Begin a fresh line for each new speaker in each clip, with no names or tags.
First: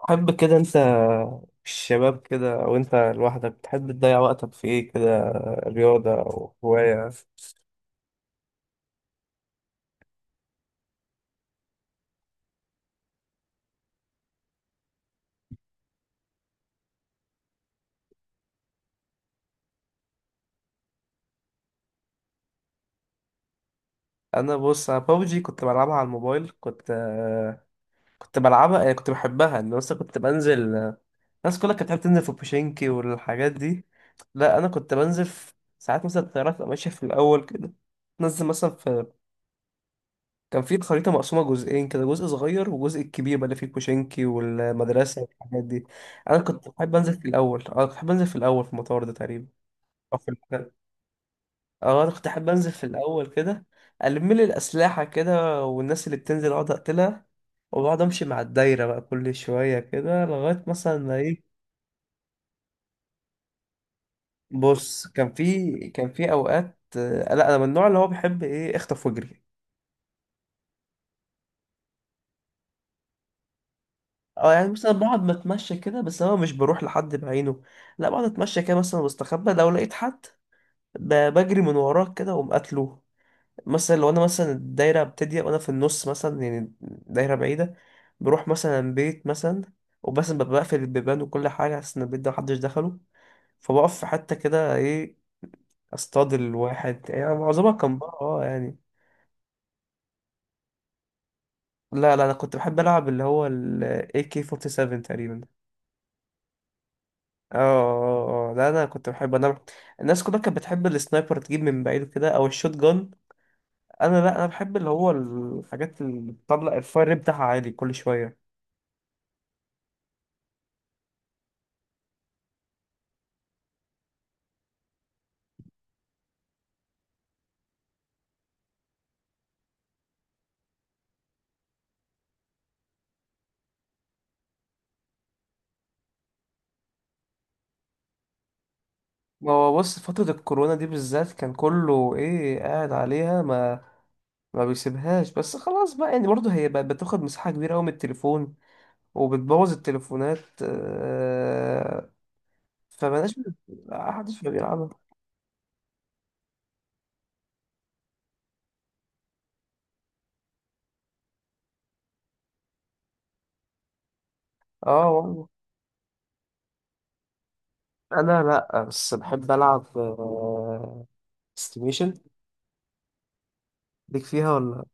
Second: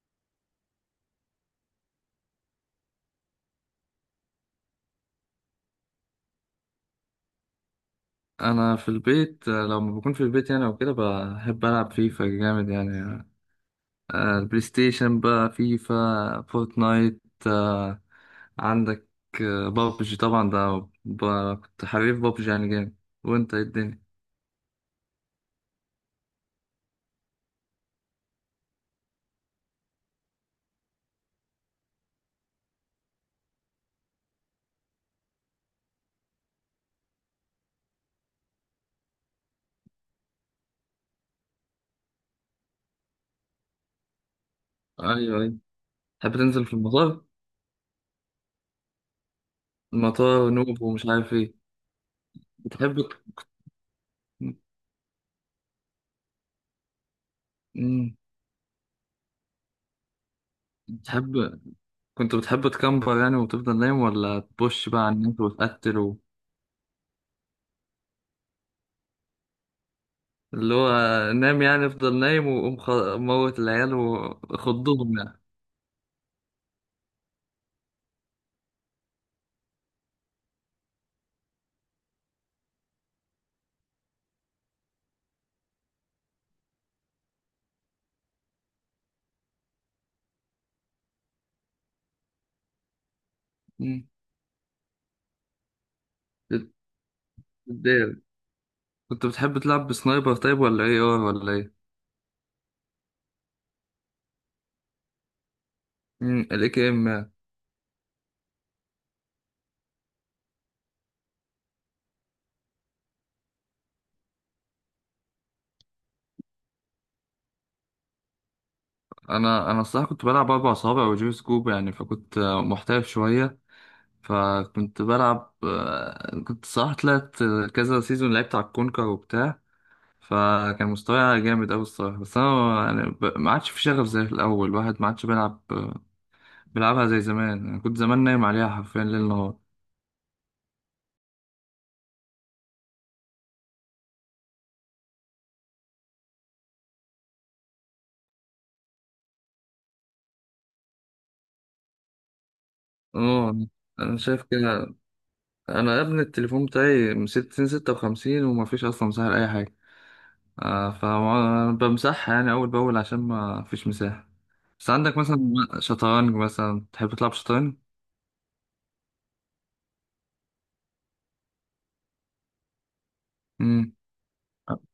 تحب كده انت؟ الشباب كده او انت لوحدك تحب تضيع وقتك في ايه كده؟ رياضة او هواية؟
انا في البيت، لما بكون في البيت يعني وكده بحب العب فيفا جامد يعني. البلاي ستيشن بقى، فيفا، فورتنايت. آه، عندك. بابجي طبعا ده كنت حريف بابجي يعني جامد. وانت ايه الدنيا؟
انا بص بابجي كنت بلعبها على الموبايل، كنت بلعبها يعني، كنت بحبها ان مثلا كنت بنزل. الناس كلها كانت بتحب تنزل في بوشينكي والحاجات دي. لا انا كنت بنزل في ساعات مثلا الطيارات تبقى ماشية في الاول كده، تنزل مثلا في. كان في الخريطة مقسومة جزئين كده، جزء صغير وجزء الكبير بقى اللي فيه كوشنكي والمدرسة
ايوه، ايوه.
والحاجات دي.
تحب
أنا
تنزل
كنت
في
بحب أنزل
المطار؟
في الأول، أنا كنت بحب أنزل في الأول في المطار ده تقريبا، أو في
المطار
المكان.
نوب ومش عارف ايه.
أه، أنا كنت أحب أنزل في
بتحب.
الأول كده، ألم لي الأسلحة كده، والناس اللي بتنزل أقعد أقتلها. وبقعد
مم.
أمشي مع الدايرة بقى كل شوية كده لغاية مثلا ما إيه.
بتحب، كنت بتحب تكمبر يعني وتفضل نايم، ولا تبش بقى
بص
على
كان
النت
في كان
وتقتل؟
في أوقات لا، أنا من النوع اللي هو بيحب إيه، أخطف وأجري.
اللي هو، نام يعني افضل نايم وقوم موت العيال
اه يعني مثلا
وخضهم
بقعد
يعني.
بتمشى كده، بس انا مش بروح لحد بعينه. لا بقعد اتمشى كده مثلا واستخبى، لو لقيت حد بجري من وراه كده واقوم قاتله. مثلا لو انا مثلا الدايره بتضيق وانا في النص مثلا، يعني دايره بعيده، بروح مثلا بيت مثلا، وبس ببقى بقفل البيبان وكل حاجه عشان البيت ده محدش دخله. فبقف في
مم.
حته كده ايه، اصطاد الواحد. يعني معظمها كان
بتضايق.
بره اه يعني.
كنت بتحب تلعب بسنايبر طيب، ولا ايه ار، ولا ايه؟
لا انا كنت بحب العب اللي هو ال AK47 تقريبا.
الاي كي ام.
اه لا، انا كنت بحب انا. الناس كلها كانت بتحب السنايبر، تجيب من بعيد كده او الشوت جان. انا لا، انا بحب اللي هو الحاجات اللي بتطلع الفاير ريت بتاعها عالي كل شويه.
انا الصراحه كنت بلعب اربع صوابع وجيم سكوب يعني، فكنت محترف شويه. فكنت بلعب، كنت صراحه طلعت كذا سيزون لعبت على الكونكر وبتاع. فكان مستواي جامد قوي الصراحه، بس انا يعني ما عادش في شغف زي الاول. الواحد ما عادش بيلعب بيلعبها زي زمان يعني. كنت زمان نايم عليها حرفيا ليل
ما
نهار.
هو بص، فترة الكورونا دي بالذات كان كله ايه قاعد عليها، ما بيسيبهاش. بس خلاص بقى يعني، برضه هي بقت بتاخد مساحة كبيرة قوي من التليفون وبتبوظ التليفونات آه، فبلاش،
اه، انا
محدش
شايف
بقى بيلعبها.
كده. انا يا ابني، التليفون بتاعي من 60، 56، وما فيش اصلا مساحة لأي حاجة. آه فبمسحها يعني اول باول عشان ما فيش مساحة. بس
اه
عندك مثلا،
والله.
شطرنج مثلا، تحب تلعب شطرنج؟
انا لا، بس بحب العب استيميشن.
امم
ليك فيها ولا؟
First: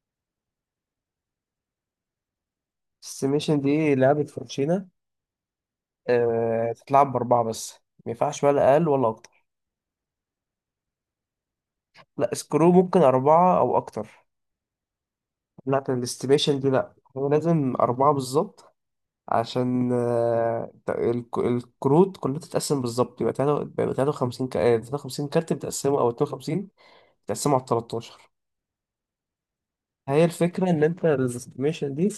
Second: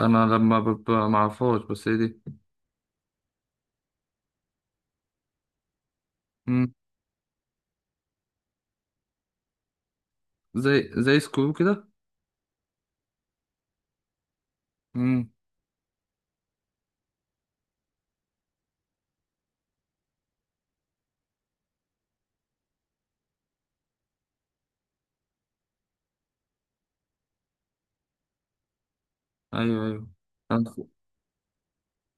انا لما ببقى معرفهاش، بس هي دي.
السيميشن دي لعبة فرنشينة
امم.
تتلعب بأربعة بس، ما ينفعش ولا أقل ولا أكتر.
زي سكرو كده.
لا سكرو ممكن أربعة أو أكتر،
امم.
لكن الاستيميشن دي لأ، هو لازم أربعة بالظبط عشان الكروت كلها تتقسم بالظبط. يبقى 53 53 كارت بتقسمه، أو 52 بتقسمه على 13.
ايوه، ايوه.
هي الفكرة
انا
إن أنت الاستيميشن دي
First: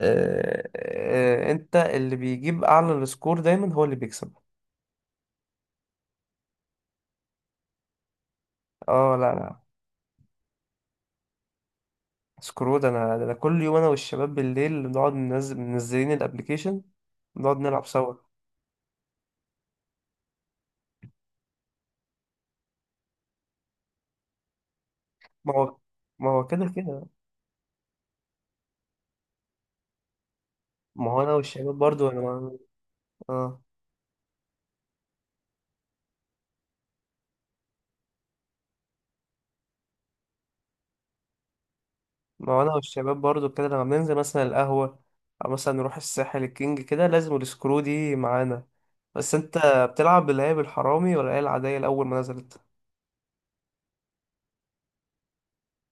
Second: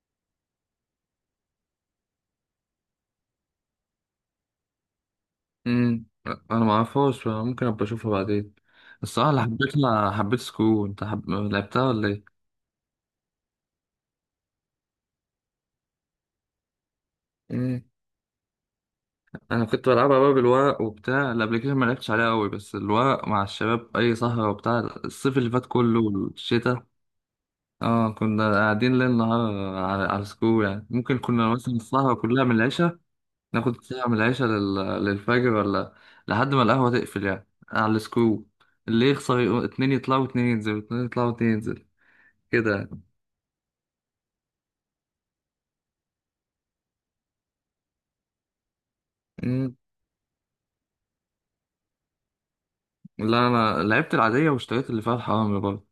أنت اللي بيجيب أعلى السكور دايما هو اللي بيكسب.
امم انا معرفهاش، ممكن ابقى اشوفها بعدين.
اه
الصراحة
لا
اللي
لا
حبيتها، حبيت سكرو. انت لعبتها ولا
سكرو ده انا، ده أنا كل يوم انا والشباب بالليل بنقعد ننزل منزلين الابليكيشن، بنقعد
ايه؟
نلعب سوا.
انا كنت بلعبها بقى بالورق وبتاع، الابلكيشن ما لعبتش عليها قوي، بس الورق مع الشباب اي سهره وبتاع. الصيف اللي
ما
فات
هو
كله
ما هو كده
والشتاء.
كده.
اه، كنا قاعدين ليل نهار على سكول يعني.
ما
ممكن
هو انا
كنا
والشباب
مثلا
برضو
السهره
انا
كلها من
ما...
العشاء،
اه
ناخد ساعه من العشاء للفجر، ولا لحد ما القهوه تقفل يعني على السكول. اللي يخسر اتنين يطلعوا واتنين ينزلوا، اتنين يطلعوا واتنين ينزلوا،
ما هو انا
كده يعني.
والشباب برضو كده لما بننزل مثلا القهوة، او مثلا نروح الساحل الكينج كده، لازم السكرو دي معانا. بس انت
مم.
بتلعب باللي هي بالحرامي ولا هي العادية الاول ما نزلت؟
لا، انا لعبت العاديه واشتريت اللي فيها الحرامي برضه،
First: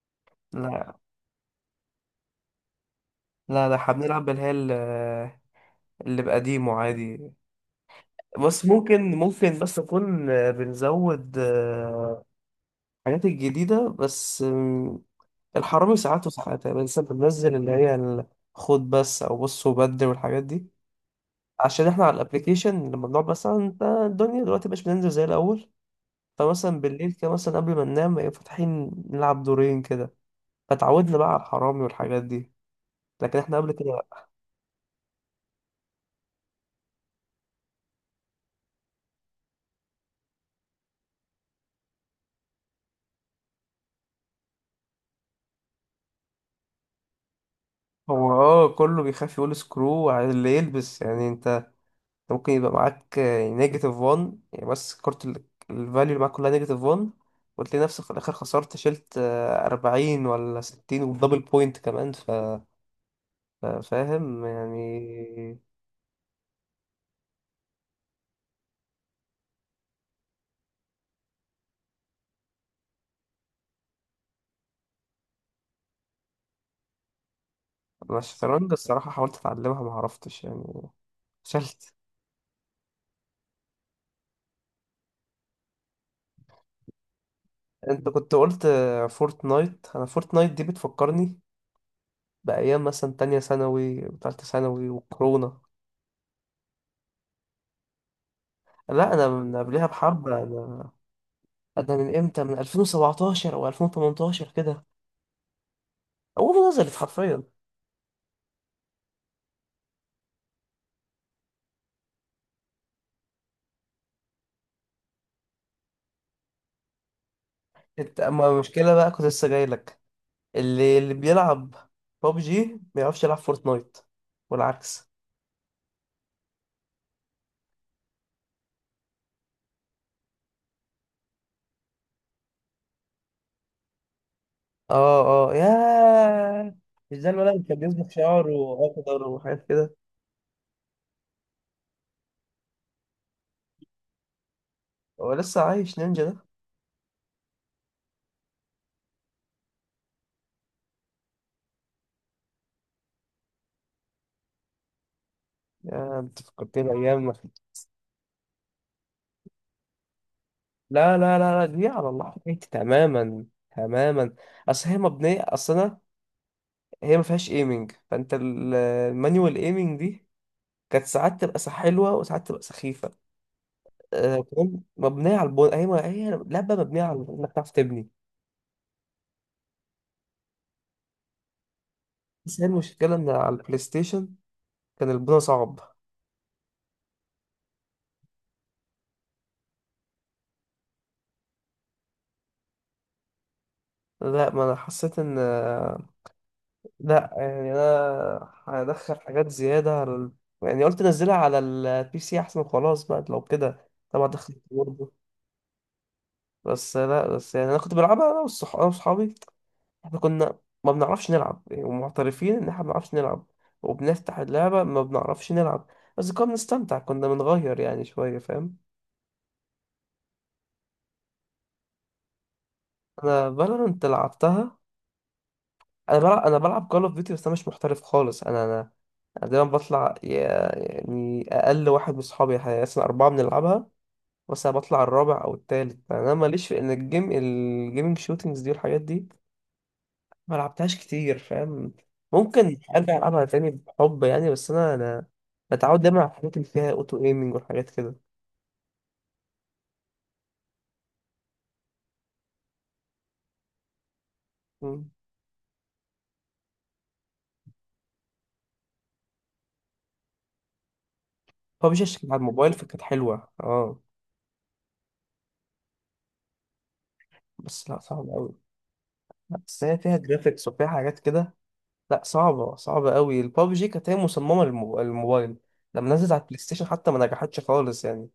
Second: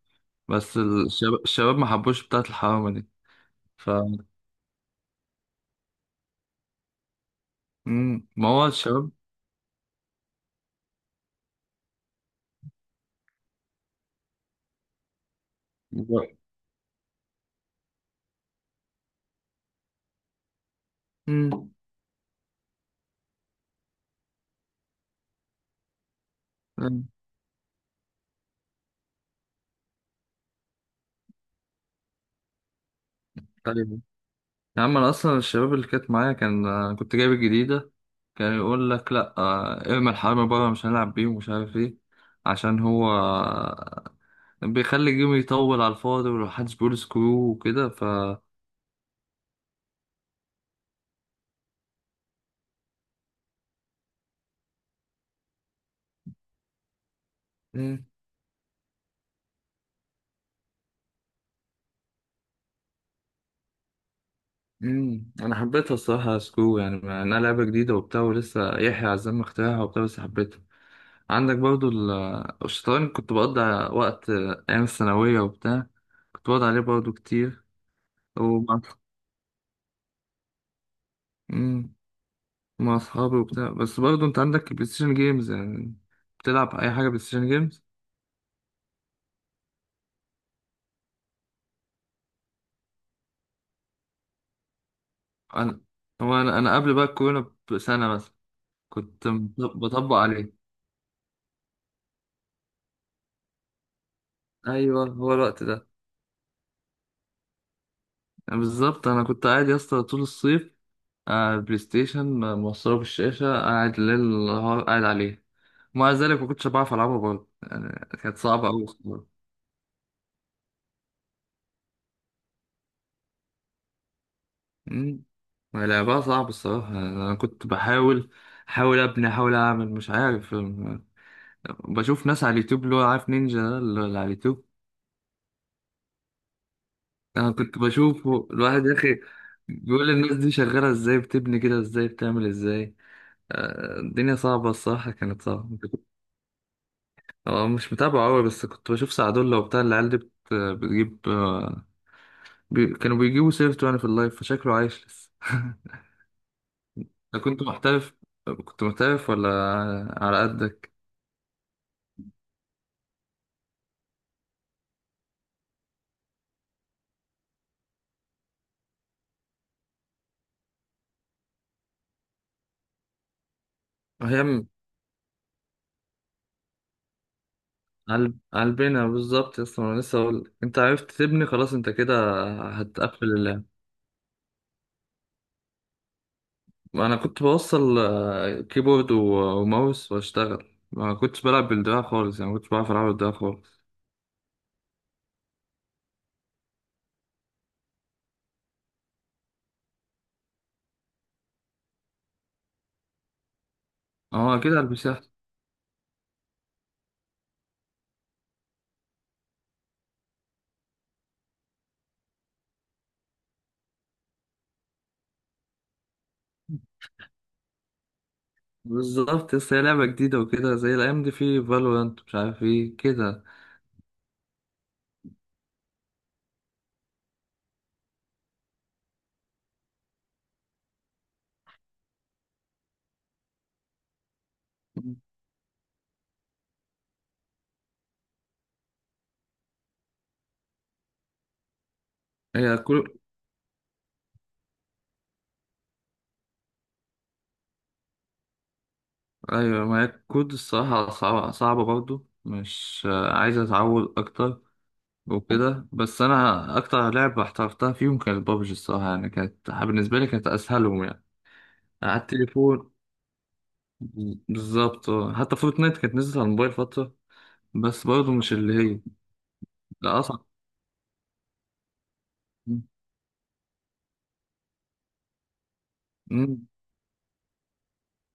بس
لا
الشباب ما حبوش بتاعه الحرامي. دي.
لا احنا بنلعب اللي بقديمه عادي.
مم. ما
بس
هو الشباب.
ممكن نكون بنزود الحاجات الجديدة بس الحرامي ساعات وساعات. يعني لسه بننزل خد بس، أو بص وبدل والحاجات دي،
مم.
عشان احنا على الابليكيشن لما بنقعد مثلا، انت الدنيا دلوقتي مش بننزل زي الأول. فمثلا
مم.
بالليل كده مثلا قبل ما ننام يبقى فاتحين نلعب دورين كده، فتعودنا بقى على الحرامي والحاجات دي، لكن احنا قبل كده
طيب.
لأ.
يا عم انا اصلا الشباب اللي كانت معايا كان، كنت جايب الجديده، كان يقول لك لا، ارمي الحرامي بره، مش هنلعب بيه ومش عارف ايه. عشان هو بيخلي الجيم يطول على الفاضي، ومحدش بيقول سكرو وكده ف.
هو اه كله بيخاف يقول سكرو على اللي يلبس يعني. انت ممكن يبقى معاك نيجاتيف 1 يعني، بس كارت الفاليو اللي معاك كلها نيجاتيف 1، وتلاقي نفسك
مم.
في الآخر خسرت، شلت أربعين ولا ستين، ودبل بوينت كمان فاهم
مم. انا
يعني.
حبيتها الصراحه سكرو يعني، انها لعبه جديده وبتاع، ولسه يحيى عزام اخترعها وبتاع، بس حبيتها. عندك برضو الشطرنج، كنت بقضي وقت أيام الثانوية وبتاع، كنت بقعد عليه برضو كتير.
أنا الشطرنج
ومع.
الصراحة حاولت أتعلمها ما عرفتش يعني،
مم.
فشلت.
مع أصحابي وبتاع، بس برضو أنت عندك بلاي ستيشن جيمز يعني. بتلعب أي حاجة بلاي ستيشن جيمز؟
أنت كنت قلت فورتنايت، أنا فورتنايت دي بتفكرني بأيام مثلا تانية ثانوي وتالتة ثانوي وكورونا.
أنا. هو أنا قبل بقى الكورونا بسنة مثلا
لا
كنت
أنا من قبلها
بطبق
بحبة،
عليه.
أنا من إمتى، من 2017 أو 2018 كده،
أيوه، هو الوقت ده
هو نزلت حرفيا.
يعني. بالظبط، أنا كنت قاعد يا اسطى طول الصيف، بلاي ستيشن موصله بالشاشة، قاعد ليل نهار قاعد عليه. ومع ذلك ما كنتش بعرف ألعبها برضه يعني،
انت
كانت
اما
صعبة أوي
المشكله بقى
الصراحة.
كنت لسه جاي لك. اللي بيلعب بابجي ما يعرفش يلعب فورتنايت والعكس.
أمم. لعبها صعب الصراحة يعني، أنا كنت بحاول، أحاول أبني، أحاول أعمل مش عارف بشوف ناس على اليوتيوب اللي هو، عارف نينجا ده اللي على اليوتيوب.
اه يا، مش ده
أنا
الولد اللي كان
كنت
بيصبغ
بشوفه
شعره
الواحد يا أخي،
اخضر وحاجات كده؟
بيقول الناس دي شغالة إزاي، بتبني كده إزاي، بتعمل إزاي. الدنيا صعبة الصراحة،
هو
كانت
لسه
صعبة.
عايش نينجا ده؟
اه، مش متابعه قوي، بس كنت بشوف سعدولة وبتاع العيال دي بتجيب كانوا بيجيبوا سيرته يعني في اللايف، فشكله عايش لسه
يا انت فكرتني ايام ما
أنا
كنت.
كنت محترف. كنت محترف ولا على قدك؟
لا دي على الله حكايتي تماما، تماما. اصل هي مبنيه، اصل انا هي ما فيهاش ايمنج. فانت المانيوال ايمنج دي كانت ساعات تبقى حلوه وساعات تبقى سخيفه
هي م-
كمان. مبنية على البن... هي هي لعبة مبنية على إنك تعرف تبني.
علبنا بالظبط يا اسطى. انا لسه اقول لك، انت عرفت تبني خلاص، انت كده
بس هي المشكلة
هتقفل
إن على
اللعب.
البلاي ستيشن كان البناء صعب.
انا كنت بوصل كيبورد وماوس واشتغل. ما كنتش بلعب بالدراع خالص يعني، ما كنتش بعرف العب بالدراع خالص.
لا، ما أنا حسيت إن آه، لا يعني أنا هدخل حاجات زيادة على ال... يعني قلت أنزلها على البي سي أحسن وخلاص بقى، لو كده طبعا
اه،
دخلت
اكيد على البي
برضه.
سي.
بس لا، بس يعني أنا كنت بلعبها أنا وصحابي. إحنا كنا ما بنعرفش نلعب يعني، ومعترفين إن إحنا ما بنعرفش نلعب، وبنفتح اللعبة ما بنعرفش نلعب، بس كنا بنستمتع، كنا بنغير يعني شوية، فاهم.
بالظبط، لسه هي لعبة جديدة وكده، زي الأيام دي في فالورانت، مش عارف ايه كده.
انا فالورانت لعبتها. انا بلعب كول اوف ديوتي، بس انا مش محترف خالص. انا انا أنا دايما بطلع يعني اقل واحد من اصحابي. احنا اصلا اربعه بنلعبها، بس انا بطلع الرابع او التالت، فانا ماليش في ان الجيم الجيمنج شوتينجز دي والحاجات دي، ما لعبتهاش كتير، فاهم.
هي
ممكن
كل
ارجع العبها تاني بحب يعني، بس انا بتعود دايما على الحاجات اللي فيها اوتو ايمنج والحاجات كده.
أيوة، ما هي كود الصراحة صعبة، صعبة برضو، مش عايز أتعود أكتر.
مم.
وكده. بس أنا أكتر لعبة احترفتها فيهم كانت بابجي الصراحة يعني، كانت بالنسبة لي كانت أسهلهم يعني.
فبشاش
على
كانت على الموبايل
التليفون
فكانت حلوه اه،
بالظبط. حتى فورتنايت كانت نزلت على الموبايل فترة،
بس لا
بس
صعب
برضو مش
قوي،
اللي هي.
بس هي فيها
لا، أصعب.
جرافيكس وفيها حاجات كده. لا صعبة صعبة قوي. البابجي كانت هي مصممة للموبايل، لما نزلت على البلاي
مم.
ستيشن حتى ما نجحتش خالص يعني.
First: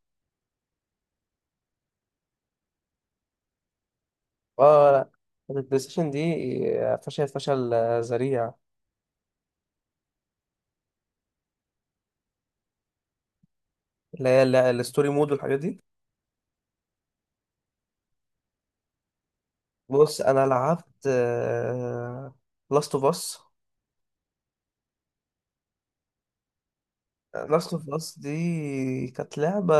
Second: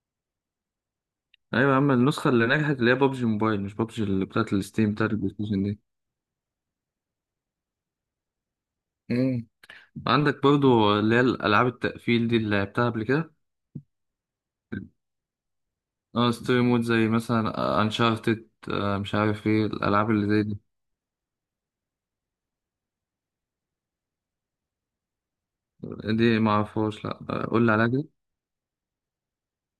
أيوة يا عم، النسخة اللي نجحت اللي هي بابجي موبايل، مش بابجي اللي بتاعت
اه
الستيم
لا،
بتاعت البلاي ستيشن.
البلاي ستيشن دي فشل، فشل ذريع.
مم. عندك برضو اللي هي الألعاب التقفيل دي اللي لعبتها قبل كده.
الستوري مود والحاجات دي،
اه، ستوري مود، زي مثلا انشارتد، مش عارف ايه الألعاب
بص
اللي زي
انا
دي.
لعبت لاست اوف اس.
دي معرفهاش لأ، قول لي
لاست
عليها
اوف
كده.
اس دي كانت لعبة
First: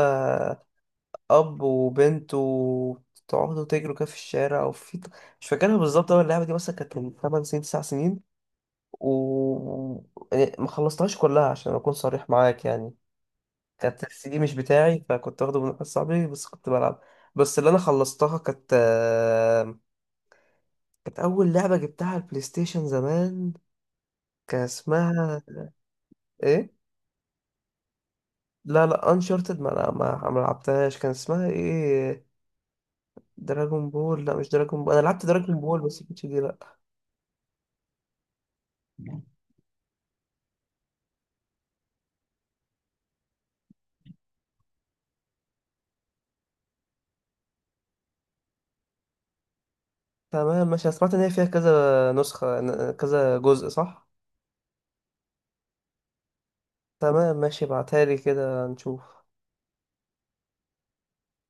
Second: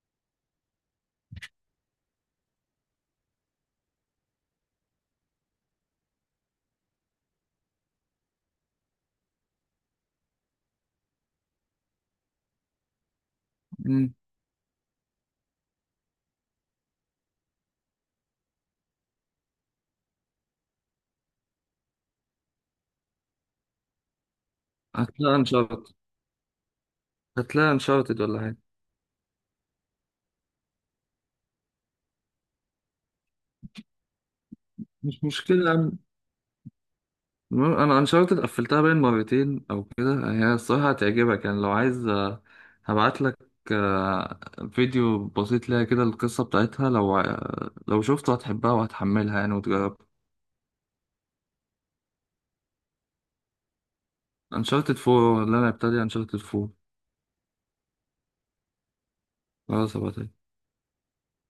اب وبنت، وتقعدوا تجروا كده في الشارع وفي، مش فاكرها بالظبط. اول اللعبة دي مثلا كانت من 8 سنين، 9 سنين، وما خلصتهاش كلها عشان اكون صريح معاك يعني. كانت
مم.
السي دي مش بتاعي، فكنت واخده من واحد صاحبي، بس كنت بلعب. بس اللي انا خلصتها كانت كانت اول لعبه جبتها على البلاي ستيشن زمان، كان
هتلاقي
اسمها
انشارتد
ايه؟
هتلاقي انشارتد ولا حاجة.
لا انشارتد ما، لا ما ما لعبتهاش. كان اسمها ايه، دراجون بول؟ لا مش دراجون بول، انا
مش
لعبت دراجون
مشكلة يا
بول
عم.
بس مش دي لا.
المهم أنا انشارتد قفلتها باين مرتين أو كده، هي الصراحة هتعجبك يعني، لو عايز هبعتلك آه، فيديو بسيط ليها كده، القصة بتاعتها لو لو شفته هتحبها وهتحملها يعني وتجربها.
تمام ماشي، أنا سمعت ان هي فيها كذا نسخه، كذا جزء صح؟
انشارتد 4 اللي انا ابتدي انشارتد 4.
تمام ماشي، ابعتها لي كده نشوف.
خلاص ابقى